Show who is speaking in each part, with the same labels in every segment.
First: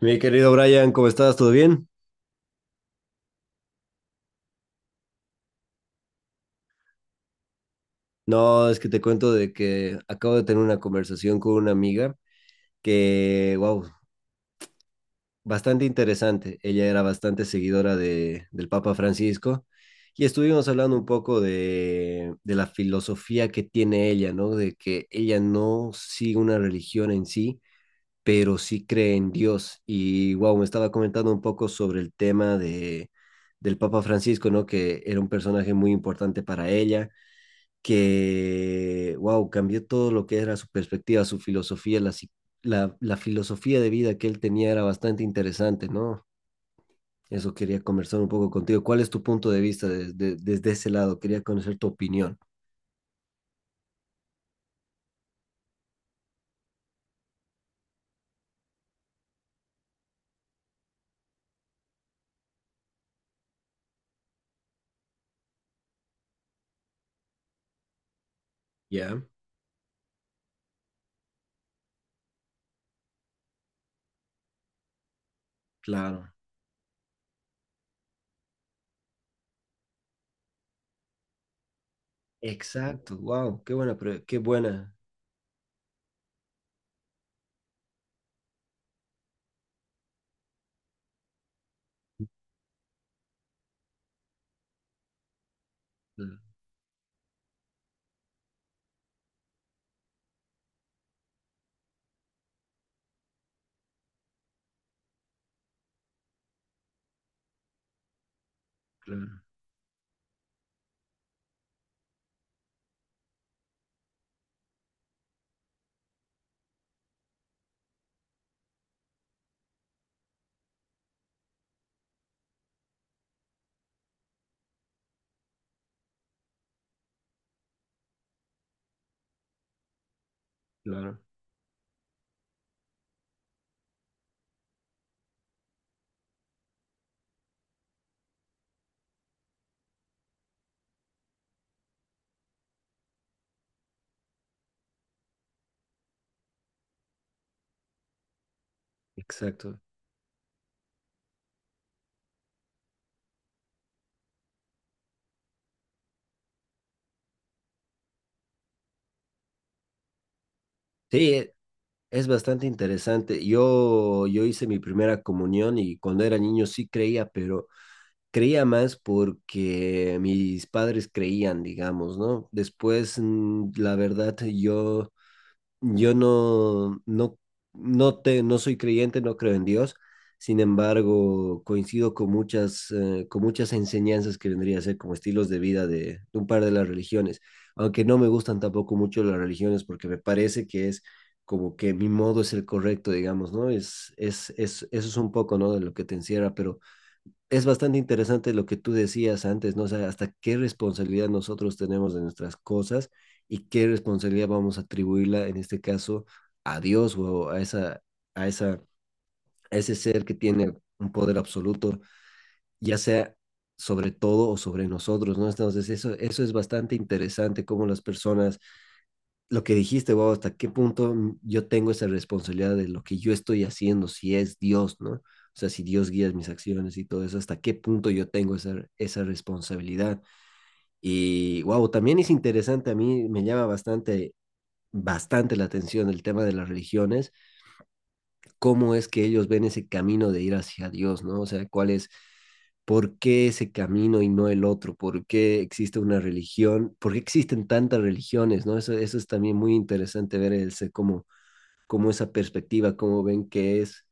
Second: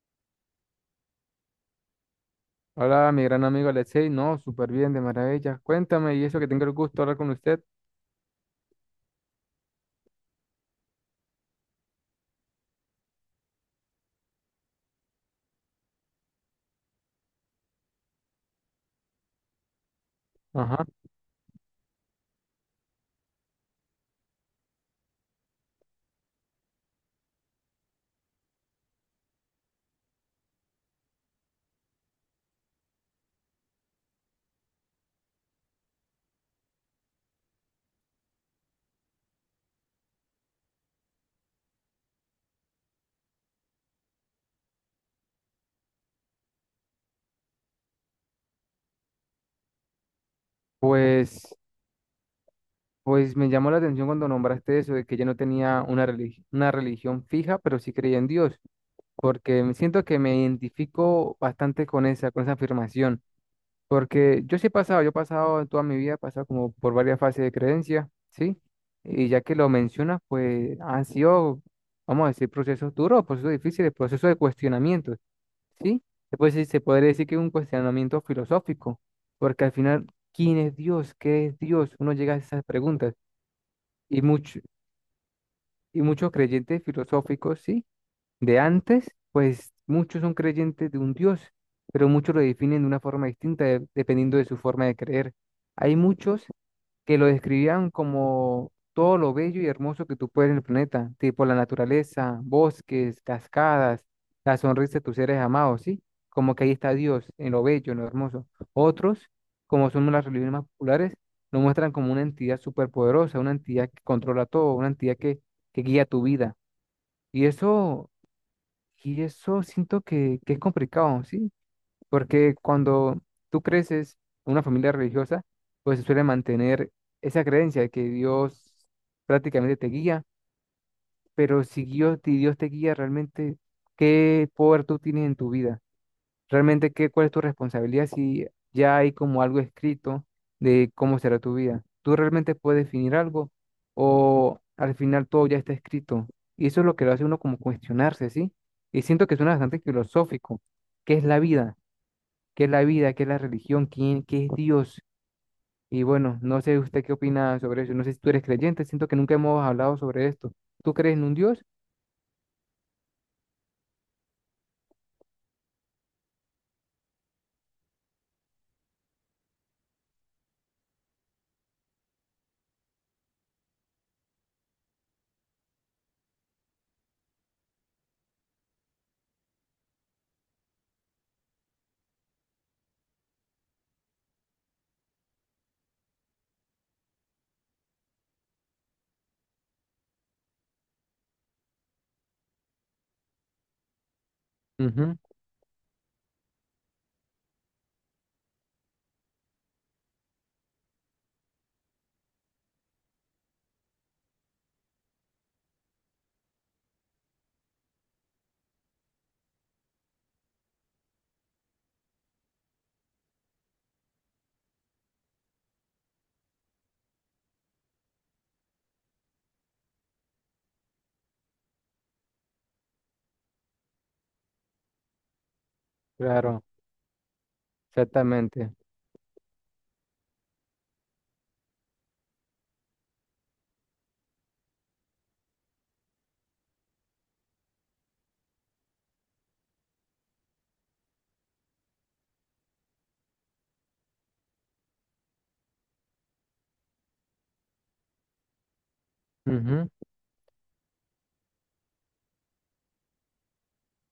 Speaker 1: Mi querido Brian, ¿cómo estás? ¿Todo bien?
Speaker 2: Hola, mi gran amigo Alexei. No, súper bien, de maravilla. Cuéntame, y eso que tengo el gusto de hablar con usted.
Speaker 1: No, es que te cuento de que acabo de tener una conversación con una amiga que, wow, bastante interesante. Ella era bastante seguidora del Papa Francisco y estuvimos
Speaker 2: Ajá.
Speaker 1: hablando un poco de la filosofía que tiene ella, ¿no? De que ella no sigue una religión en sí, pero sí cree en Dios. Y, wow, me estaba comentando un poco sobre el tema de, del Papa Francisco, ¿no? Que era un personaje muy importante para ella que, wow, cambió todo lo que era su perspectiva, su filosofía, la, si- la filosofía de vida que él tenía era bastante interesante, ¿no? Eso quería conversar un poco contigo. ¿Cuál es tu punto de vista desde ese lado? Quería
Speaker 2: Pues,
Speaker 1: conocer tu opinión.
Speaker 2: pues, me llamó la atención cuando nombraste eso de que yo no tenía una religión fija, pero sí creía en Dios, porque me siento que me identifico bastante con esa afirmación. Porque yo sí he pasado, yo he pasado en toda mi vida, he pasado como por varias fases de creencia, ¿sí?
Speaker 1: Ya,
Speaker 2: Y ya que lo mencionas, pues han sido, vamos a decir, procesos duros, procesos difíciles, procesos de cuestionamiento, ¿sí?
Speaker 1: claro,
Speaker 2: Después sí se podría decir que es un cuestionamiento filosófico, porque al final, ¿quién es Dios? ¿Qué es Dios? Uno llega a esas preguntas.
Speaker 1: exacto, wow,
Speaker 2: Y,
Speaker 1: qué
Speaker 2: mucho,
Speaker 1: buena.
Speaker 2: y muchos creyentes filosóficos, ¿sí?, de antes, pues muchos son creyentes de un Dios, pero muchos lo definen de una forma distinta, dependiendo de su forma de creer. Hay
Speaker 1: Mm,
Speaker 2: muchos que lo describían como todo lo bello y hermoso que tú puedes en el planeta, tipo la naturaleza, bosques, cascadas, la sonrisa de tus seres amados, ¿sí? Como que ahí está Dios, en lo bello, en lo hermoso. Otros,
Speaker 1: claro,
Speaker 2: como son las religiones más populares, lo muestran como una entidad superpoderosa, una entidad que controla todo, una entidad que, guía tu vida. Y eso y eso siento que es complicado, ¿sí? Porque cuando tú creces en una familia religiosa, pues se suele mantener esa creencia de que Dios prácticamente te guía,
Speaker 1: claro.
Speaker 2: pero si Dios, si Dios te guía realmente, ¿qué poder tú tienes en tu vida? Realmente qué, cuál es tu responsabilidad si ya hay como algo escrito de cómo será tu vida. Tú realmente puedes definir algo o al final todo ya está escrito. Y eso es lo que lo hace uno como cuestionarse, ¿sí? Y siento que suena bastante
Speaker 1: Exacto.
Speaker 2: filosófico. ¿Qué es la vida? ¿Qué es la vida? ¿Qué es la religión? ¿Quién, qué es Dios? Y bueno, no sé usted qué opina sobre eso. No sé si tú eres creyente. Siento que nunca hemos hablado sobre esto. ¿Tú crees en
Speaker 1: Sí,
Speaker 2: un Dios?
Speaker 1: es bastante interesante. Yo hice mi primera comunión y cuando era niño sí creía, pero creía más porque mis padres creían, digamos, ¿no? Después, la verdad, yo no, no, no, te, no soy creyente, no creo en Dios. Sin embargo, coincido con con muchas enseñanzas que vendría a ser como estilos de vida de un par de las religiones, aunque no me gustan tampoco mucho las religiones porque me parece que es como que mi modo es el correcto, digamos, ¿no? Eso es
Speaker 2: Ujú,
Speaker 1: un poco, ¿no? De lo que te encierra, pero es bastante interesante lo que tú decías antes, ¿no? O sea, hasta qué responsabilidad nosotros tenemos de nuestras cosas y qué responsabilidad vamos a atribuirla, en este caso, a Dios o a, esa, a ese ser que tiene un poder absoluto, ya sea sobre todo o sobre nosotros, ¿no? Entonces, eso es bastante interesante, cómo las personas lo que dijiste, wow, hasta qué punto yo tengo esa responsabilidad de lo que yo estoy haciendo, si es Dios, ¿no? O sea, si Dios guía mis
Speaker 2: claro,
Speaker 1: acciones y todo eso, hasta qué punto yo tengo
Speaker 2: exactamente.
Speaker 1: esa responsabilidad. Y wow, también es interesante, a mí me llama bastante la atención el tema de las religiones, cómo es que ellos ven ese camino de ir hacia Dios, ¿no? O sea, por qué ese camino y no el otro, por qué existe una religión, por qué existen tantas religiones, ¿no? Eso es también muy
Speaker 2: Ujú,
Speaker 1: interesante ver ese, cómo como esa perspectiva, cómo ven que es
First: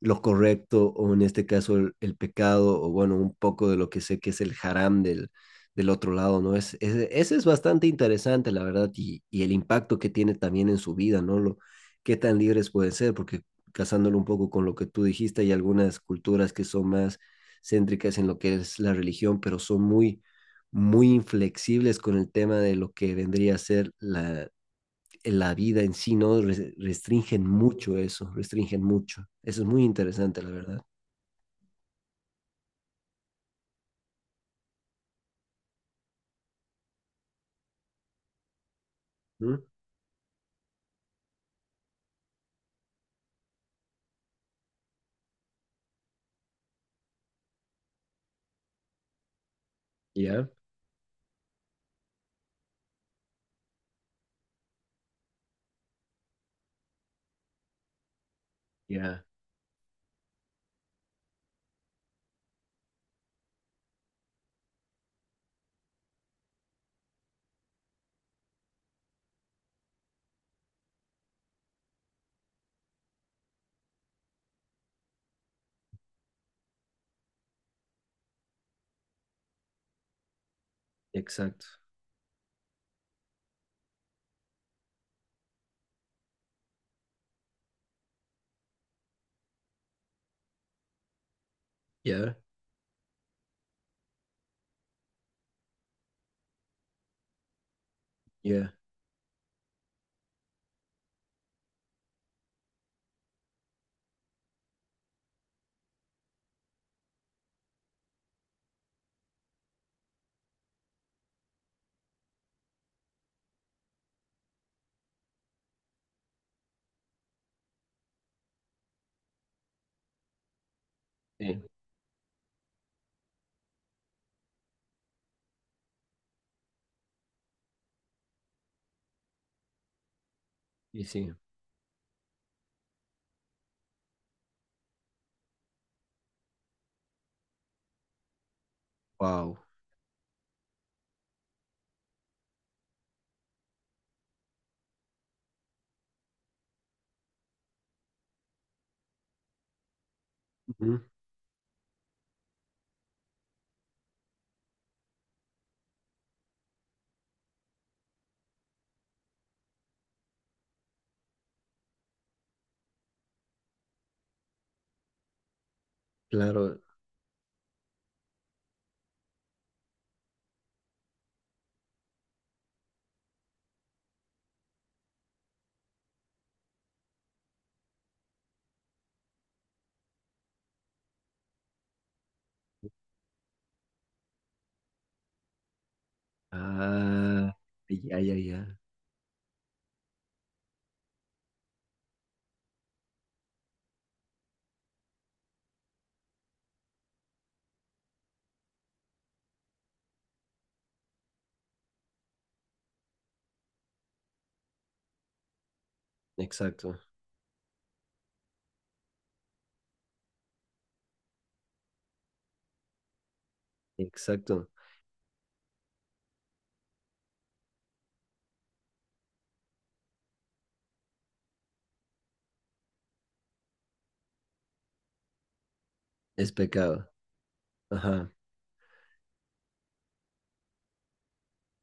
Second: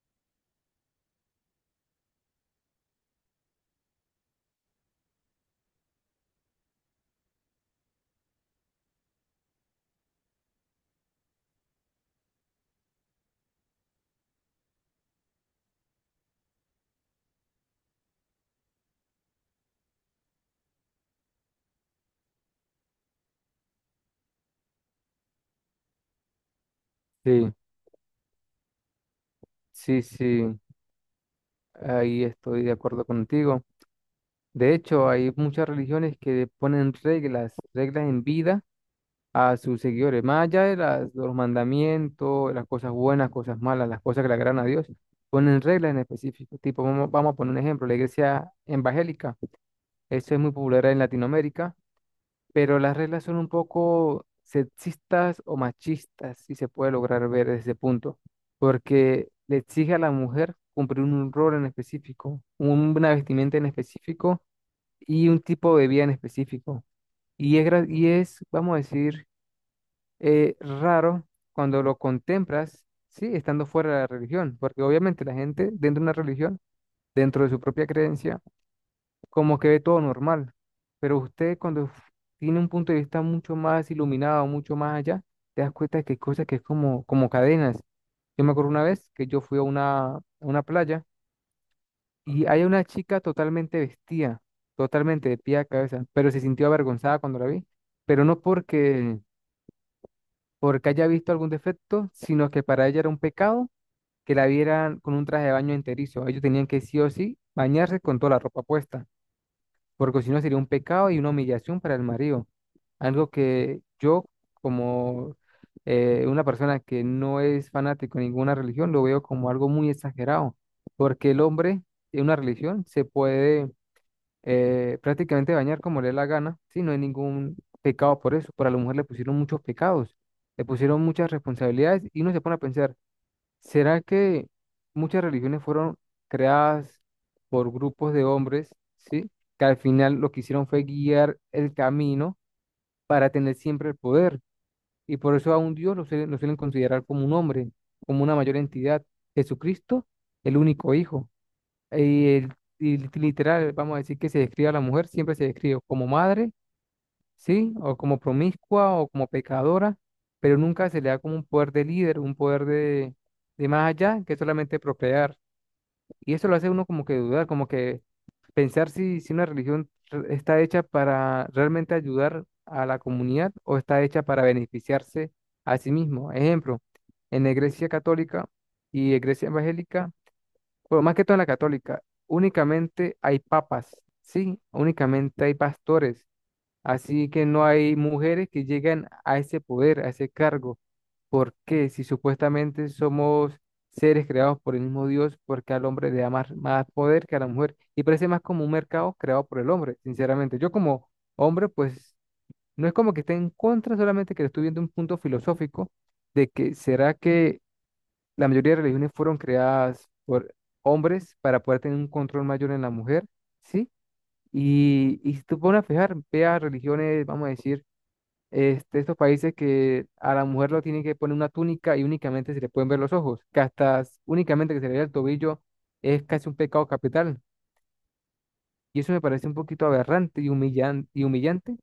Speaker 1: lo correcto o en este caso pecado o bueno, un poco de lo que sé que es el haram del, del otro lado, ¿no? Ese es bastante interesante, la verdad, y el impacto que tiene también en su vida, ¿no? Qué tan libres pueden ser, porque casándolo un poco con lo que tú dijiste, hay algunas culturas que son más céntricas en lo que es la religión, pero son muy inflexibles con el tema de lo que vendría a ser la vida en sí, ¿no?
Speaker 2: sí,
Speaker 1: Restringen mucho. Eso es muy
Speaker 2: sí,
Speaker 1: interesante, la
Speaker 2: sí.
Speaker 1: verdad.
Speaker 2: Ahí estoy de acuerdo contigo. De hecho, hay muchas religiones que ponen reglas, reglas en vida
Speaker 1: ¿Mm?
Speaker 2: a sus seguidores, más allá de de los mandamientos, las cosas buenas, cosas malas, las cosas que le agradan a Dios, ponen reglas en específico. Tipo, vamos a poner un ejemplo, la iglesia evangélica, eso es
Speaker 1: Ya,
Speaker 2: muy popular en Latinoamérica, pero las reglas son un poco sexistas o machistas, si se puede lograr ver desde ese punto,
Speaker 1: ya,
Speaker 2: porque le exige a la mujer cumplir un rol en específico, una vestimenta en específico y un tipo de vida en específico. Y es, vamos a decir, raro cuando lo contemplas, sí, estando fuera de la religión, porque obviamente la gente dentro de una religión, dentro de su propia creencia, como que ve todo normal. Pero usted
Speaker 1: exacto.
Speaker 2: tiene un punto de vista mucho más iluminado, mucho más allá, te das cuenta que hay cosas que es como, como cadenas. Yo me acuerdo una vez que yo fui a una playa
Speaker 1: Ya,
Speaker 2: y hay una chica totalmente vestida, totalmente de pie a cabeza, pero se sintió avergonzada cuando la vi, pero no
Speaker 1: ya,
Speaker 2: porque haya visto algún defecto, sino que para ella era un pecado que la vieran con un traje de baño enterizo. Ellos tenían que sí o sí bañarse con toda la ropa puesta, porque si no sería un pecado y una humillación para el marido. Algo que yo, como una persona que no es fanático de ninguna religión, lo veo como algo muy exagerado, porque el
Speaker 1: sí,
Speaker 2: hombre en una religión se puede prácticamente bañar como le dé la gana, si no hay ningún pecado por eso. Pero a la mujer le pusieron muchos pecados, le pusieron
Speaker 1: y sí.
Speaker 2: muchas responsabilidades y uno se pone a pensar. ¿Será que muchas religiones fueron creadas por grupos de hombres, ¿sí?
Speaker 1: Wow.
Speaker 2: Que al final lo que hicieron fue guiar el camino para tener siempre el poder. Y por eso a un Dios lo suelen considerar como un hombre, como una mayor entidad. Jesucristo, el único
Speaker 1: Ujú,
Speaker 2: hijo. Y, el, y literal, vamos a decir que se describe a la mujer, siempre se describe como madre, ¿sí? O como promiscua o como pecadora, pero nunca se le da como un poder de líder, un poder de más allá que solamente procrear. Y eso lo hace
Speaker 1: claro.
Speaker 2: uno como que dudar, como que pensar si una religión está hecha para realmente ayudar a la comunidad o está hecha para beneficiarse a sí mismo. Ejemplo, en la Iglesia Católica y Iglesia Evangélica, bueno, más que todo en la católica, únicamente hay papas, ¿sí? Únicamente hay pastores. Así que
Speaker 1: Ah,
Speaker 2: no hay
Speaker 1: ya, ya,
Speaker 2: mujeres que
Speaker 1: ya.
Speaker 2: lleguen a ese poder, a ese cargo. ¿Por qué? Si supuestamente somos seres creados por el mismo Dios, ¿por qué al hombre le da más, más poder que a la mujer? Y parece más como un mercado creado por el hombre, sinceramente. Yo como hombre, pues no es como que esté en contra, solamente que le estoy viendo un punto filosófico de que
Speaker 1: Exacto,
Speaker 2: será que la mayoría de religiones fueron creadas por hombres para poder tener un control mayor en la mujer, ¿sí?
Speaker 1: exacto.
Speaker 2: Y si tú pones a fijar, vea religiones, vamos a decir, estos países que a la mujer lo tienen que poner una túnica y únicamente se le pueden ver los ojos, que hasta únicamente que se le vea el tobillo es casi
Speaker 1: Es
Speaker 2: un pecado
Speaker 1: pecado.
Speaker 2: capital.
Speaker 1: Ajá.
Speaker 2: Y eso me parece un poquito aberrante y humillante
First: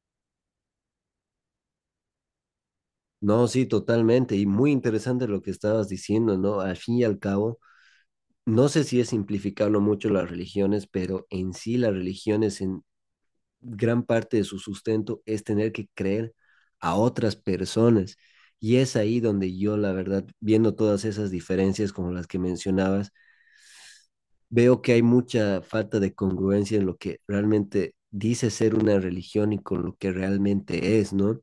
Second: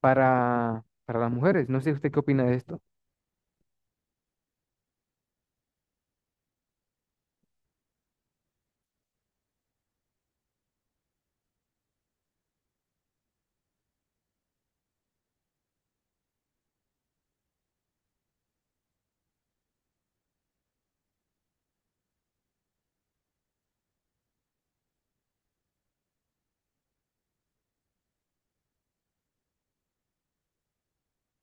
Speaker 2: para las mujeres. No sé usted qué opina de esto.
Speaker 1: No, sí, totalmente. Y muy interesante lo que estabas diciendo, ¿no? Al fin y al cabo, no sé si es simplificarlo mucho las religiones, pero en sí las religiones en, gran parte de su sustento es tener que creer a otras personas. Y es ahí donde yo, la verdad, viendo todas esas diferencias como las que mencionabas, veo que hay mucha falta de congruencia en lo que realmente dice ser una religión y con lo que realmente es, ¿no?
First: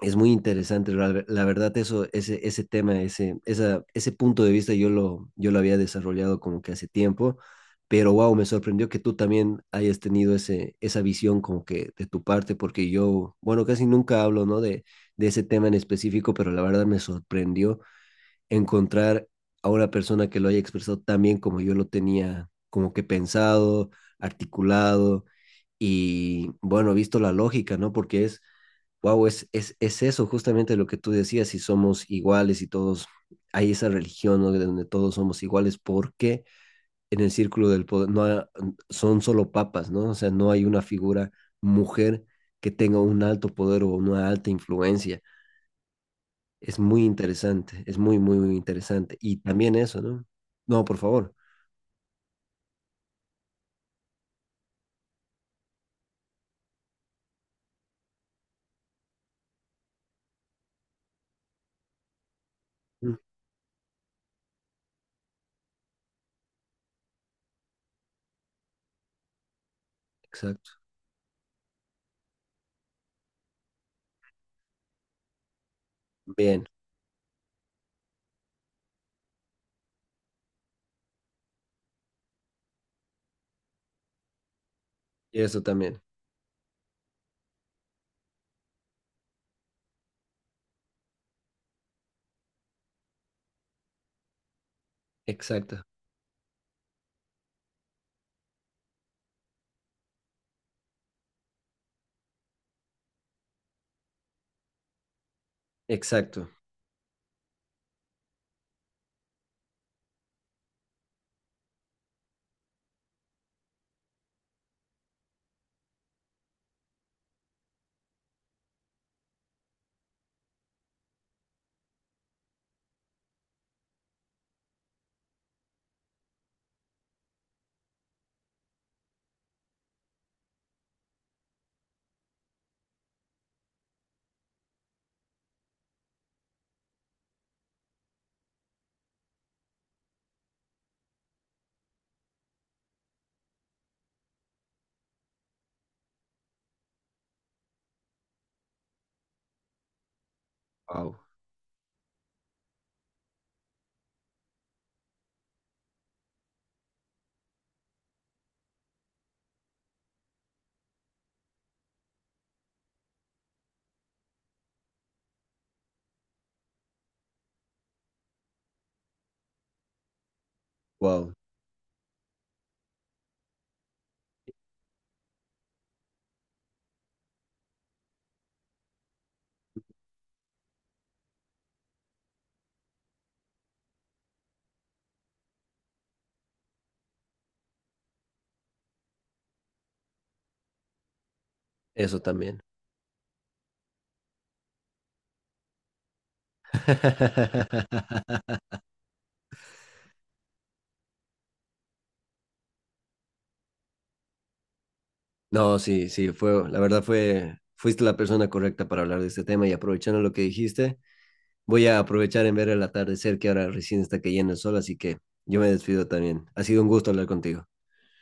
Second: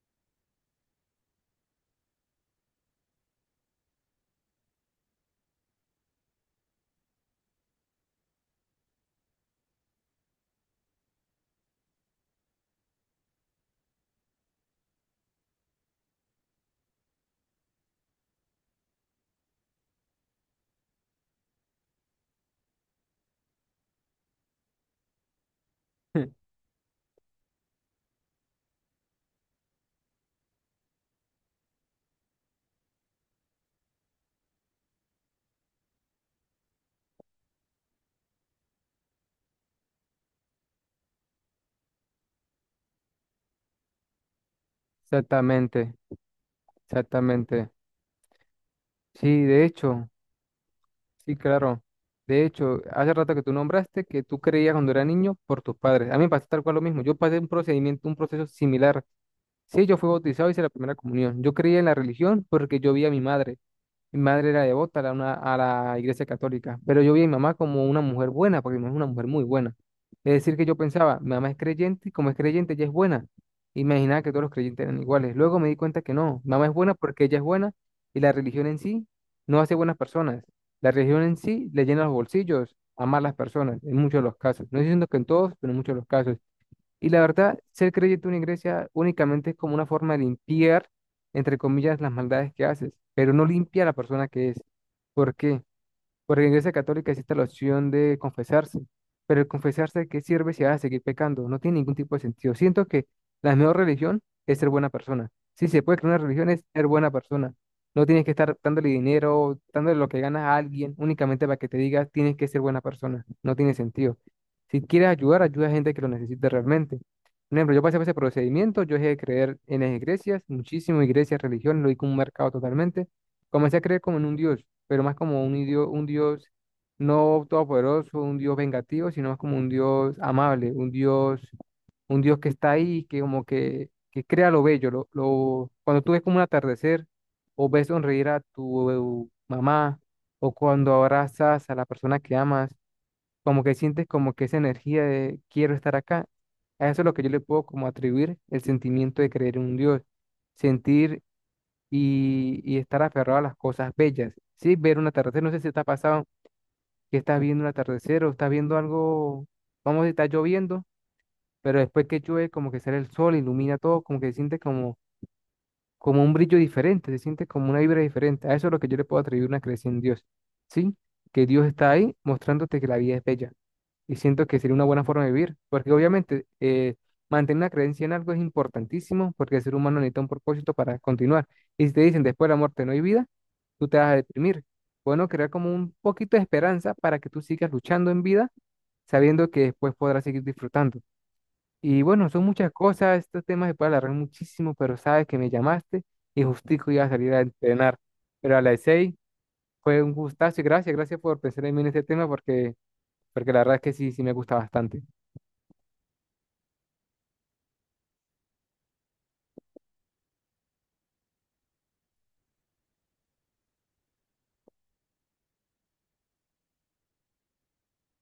Speaker 1: Es muy interesante, la verdad, ese tema, ese punto de vista yo lo había desarrollado como que hace tiempo, pero wow, me sorprendió que tú también hayas tenido esa visión como que de tu parte, porque yo, bueno, casi nunca hablo, ¿no? De ese tema en específico, pero la verdad me sorprendió encontrar a una persona que lo haya expresado tan bien como yo lo tenía como que pensado, articulado y bueno, visto la lógica, ¿no? Porque es wow, es eso justamente lo que tú decías, si somos iguales y todos, hay esa religión ¿no? de donde todos somos iguales, porque en el círculo del poder no ha- son solo papas, ¿no? O sea, no hay una figura mujer que tenga un alto poder o una alta influencia.
Speaker 2: Exactamente,
Speaker 1: Es muy
Speaker 2: exactamente.
Speaker 1: interesante, es muy interesante. Y
Speaker 2: Sí, de
Speaker 1: también eso,
Speaker 2: hecho,
Speaker 1: ¿no? No, por favor.
Speaker 2: sí, claro. De hecho, hace rato que tú nombraste que tú creías cuando era niño por tus padres. A mí me pasó tal cual lo mismo. Yo pasé un procedimiento, un proceso similar. Sí, yo fui bautizado, hice la primera comunión. Yo creía en la religión porque yo vi a
Speaker 1: Mm,
Speaker 2: mi madre. Mi madre era devota a la iglesia católica, pero yo vi a mi mamá como una mujer buena, porque mi mamá es una mujer muy buena. Es decir, que
Speaker 1: exacto.
Speaker 2: yo pensaba, mi mamá es creyente y como es creyente, ella es buena. Imaginaba que todos los creyentes eran iguales. Luego me di cuenta que no, mi
Speaker 1: Bien,
Speaker 2: mamá es buena porque ella es buena y la religión en sí no hace buenas personas. La religión en sí le llena los bolsillos a malas personas, en muchos de los casos. No diciendo que en
Speaker 1: y
Speaker 2: todos,
Speaker 1: eso
Speaker 2: pero en muchos de
Speaker 1: también.
Speaker 2: los casos. Y la verdad, ser creyente en una iglesia únicamente es como una forma de limpiar, entre comillas, las maldades que haces, pero no limpia a la persona que es. ¿Por qué?
Speaker 1: Exacto,
Speaker 2: Porque en la Iglesia Católica existe la opción de confesarse, pero el confesarse, ¿de qué sirve si vas a seguir pecando? No tiene ningún tipo de sentido. Siento que la mejor religión es ser buena persona. Si se puede crear una
Speaker 1: exacto.
Speaker 2: religión es ser buena persona. No tienes que estar dándole dinero, dándole lo que ganas a alguien únicamente para que te diga tienes que ser buena persona. No tiene sentido. Si quieres ayudar, ayuda a gente que lo necesite realmente. Por ejemplo, yo pasé por ese procedimiento, yo dejé de creer en las iglesias, muchísimas iglesias, religiones, lo vi como un mercado totalmente. Comencé a creer como en un dios, pero más como un dios no todopoderoso, un dios vengativo, sino más como un dios amable, un dios que está ahí, que como que crea lo bello, cuando tú ves como un atardecer, o ves sonreír a tu mamá, o cuando abrazas a la persona que amas, como que sientes como que esa energía de quiero estar acá. A eso es lo que yo le puedo como atribuir el sentimiento de creer en un dios,
Speaker 1: Wow,
Speaker 2: sentir y estar aferrado a las cosas bellas. Sí, ver un atardecer, no sé si te ha pasado que estás viendo un atardecer o estás viendo algo, vamos a decir, está lloviendo, pero después que llueve, como que sale el sol, ilumina todo, como que se siente como, como un brillo diferente, se siente como una vibra diferente. A eso es lo que yo le puedo atribuir una creencia en Dios, ¿sí?
Speaker 1: wow,
Speaker 2: Que Dios está ahí mostrándote que la vida es bella. Y siento que sería una buena forma de vivir, porque obviamente mantener una creencia en algo es importantísimo, porque el ser humano necesita un propósito para continuar. Y si te dicen después de la muerte no hay vida, tú te vas a deprimir. Bueno, crear como un poquito de esperanza para que tú sigas luchando en vida, sabiendo que después podrás seguir disfrutando. Y
Speaker 1: eso
Speaker 2: bueno, son
Speaker 1: también.
Speaker 2: muchas cosas, estos temas se puede alargar muchísimo, pero sabes que me llamaste y justico iba a salir a entrenar. Pero a las 6:00 fue un gustazo y gracias, gracias por pensar en mí en este tema porque, porque la verdad es que sí, sí me gusta bastante.
Speaker 1: No, sí, sí, fue, la verdad fue, fuiste la persona correcta para hablar de este tema y aprovechando lo que dijiste, voy a aprovechar en ver el atardecer que ahora recién está cayendo el sol, así que yo me despido también. Ha sido un gusto hablar contigo.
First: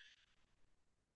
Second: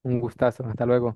Speaker 2: Un gustazo, hasta luego.